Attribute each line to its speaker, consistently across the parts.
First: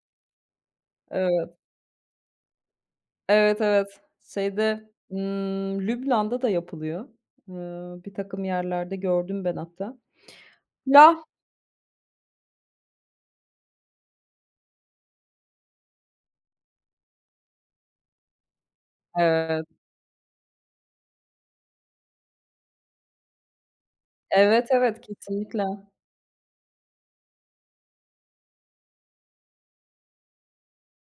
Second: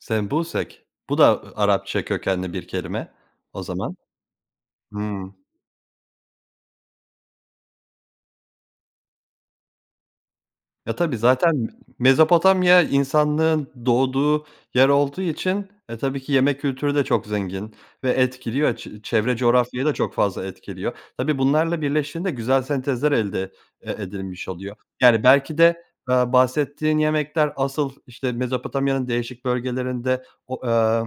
Speaker 1: Sembusek bu da
Speaker 2: Evet.
Speaker 1: a Arapça kökenli bir kelime
Speaker 2: Evet,
Speaker 1: o zaman,
Speaker 2: evet, şeyde,
Speaker 1: hımm.
Speaker 2: ımm, Lübnan'da da yapılıyor, ımm, birtakım yerlerde gördüm ben hatta,
Speaker 1: Ya, tabii
Speaker 2: la
Speaker 1: zaten Mezopotamya, insanlığın doğduğu yer olduğu için e, tabii ki yemek kültürü de çok zengin ve etkiliyor, çe çevre
Speaker 2: Evet.
Speaker 1: coğrafyayı da çok fazla etkiliyor. Tabii bunlarla birleştiğinde güzel sentezler elde e edilmiş
Speaker 2: Evet,
Speaker 1: oluyor.
Speaker 2: evet,
Speaker 1: Yani, belki
Speaker 2: kesinlikle.
Speaker 1: de, aaa, bahsettiğin yemekler asıl, işte, Mezopotamya'nın değişik bölgelerinde o, eee,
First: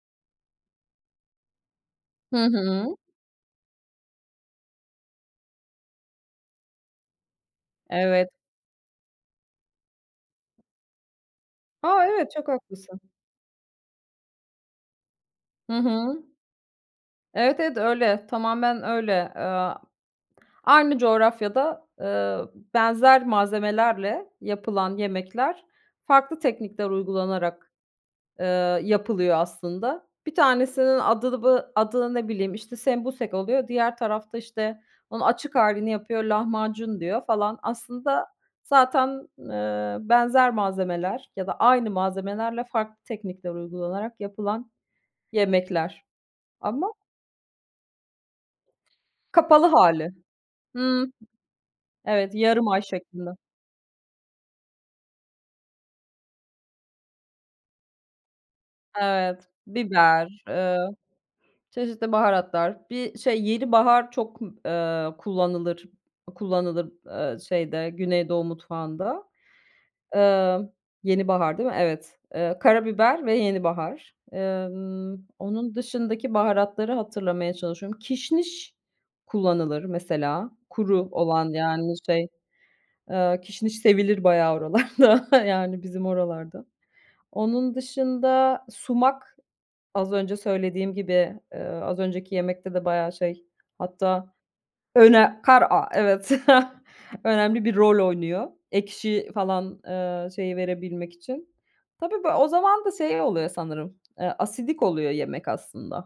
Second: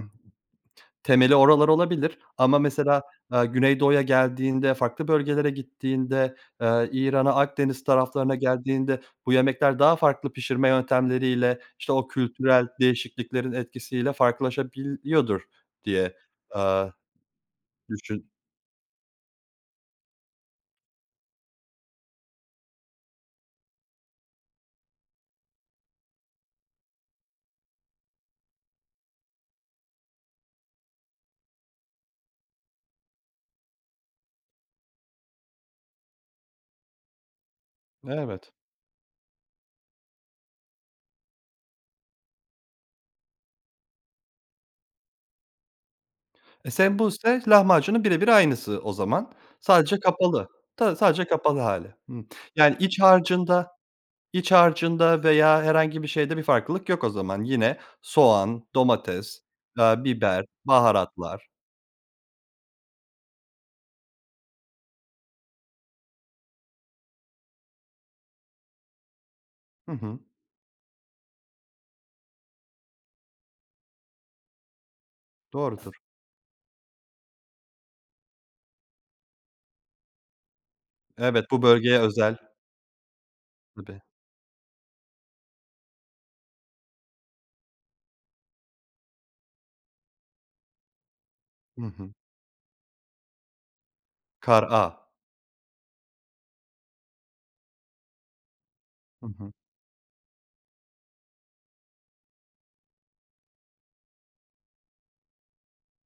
Speaker 1: temeli oralar olabilir,
Speaker 2: Hı
Speaker 1: ama
Speaker 2: hı.
Speaker 1: mesela, aaa, Güneydoğu'ya geldiğinde farklı bölgelere gittiğinde, eee, İran'a Akdeniz
Speaker 2: Evet.
Speaker 1: taraflarına geldiğinde bu yemekler daha farklı pişirme yöntemleriyle, işte,
Speaker 2: A!
Speaker 1: o
Speaker 2: Evet, çok
Speaker 1: kültürel
Speaker 2: haklısın.
Speaker 1: değişikliklerin etkisiyle farklılaşabiliyordur
Speaker 2: Hı
Speaker 1: diye,
Speaker 2: hı.
Speaker 1: aaa,
Speaker 2: Evet, evet öyle,
Speaker 1: düşün
Speaker 2: tamamen öyle. Eee, aynı coğrafyada, eee, benzer malzemelerle yapılan yemekler, farklı teknikler uygulanarak, eee, yapılıyor aslında. Bir tanesinin adı bı adı ne bileyim işte sembusek oluyor, diğer tarafta, işte, onun açık halini yapıyor, lahmacun diyor falan. Aslında,
Speaker 1: Evet.
Speaker 2: zaten, eee, benzer malzemeler ya da aynı malzemelerle, farklı teknikler uygulanarak yapılan yemekler,
Speaker 1: E,
Speaker 2: ama
Speaker 1: sembusek, lahmacunun birebir aynısı o zaman,
Speaker 2: Kapalı
Speaker 1: sadece
Speaker 2: hâli,
Speaker 1: kapalı tabii
Speaker 2: hımm,
Speaker 1: sadece kapalı hâli, hımm.
Speaker 2: evet yarım
Speaker 1: Yani,
Speaker 2: ay
Speaker 1: iç
Speaker 2: şeklinde.
Speaker 1: harcında iç harcında veya herhangi bir şeyde bir farklılık yok o zaman, yine soğan, domates,
Speaker 2: Evet,
Speaker 1: eee,
Speaker 2: biber,
Speaker 1: biber,
Speaker 2: eee,
Speaker 1: baharatlar.
Speaker 2: çeşitli baharatlar, bir, şey, yenibahar çok, eee, kullanılır, kullanılır, eee, şeyde Güneydoğu mutfağında.
Speaker 1: Hı hı.
Speaker 2: Eee, yenibahar değil mi? Evet, evet, karabiber ve yenibahar. Emm, onun
Speaker 1: Doğrudur.
Speaker 2: dışındaki baharatları hatırlamaya çalışıyorum, kişniş kullanılır mesela, kuru
Speaker 1: Evet,
Speaker 2: olan,
Speaker 1: bu
Speaker 2: yani,
Speaker 1: bölgeye
Speaker 2: şey,
Speaker 1: özel.
Speaker 2: eee, kişniş
Speaker 1: Tabii.
Speaker 2: sevilir bayağı oralarda, yani, bizim oralarda. Onun dışında, sumak, az önce söylediğim gibi, eee,
Speaker 1: Hı
Speaker 2: az
Speaker 1: hı.
Speaker 2: önceki yemekte de bayağı şey, hatta
Speaker 1: Kar a.
Speaker 2: öne kar a evet önemli bir rol oynuyor,
Speaker 1: Hı
Speaker 2: ekşi
Speaker 1: hı.
Speaker 2: falan, eee, şeyi verebilmek için. Tabii bir o zaman da şey oluyor sanırım e, asidik oluyor yemek aslında.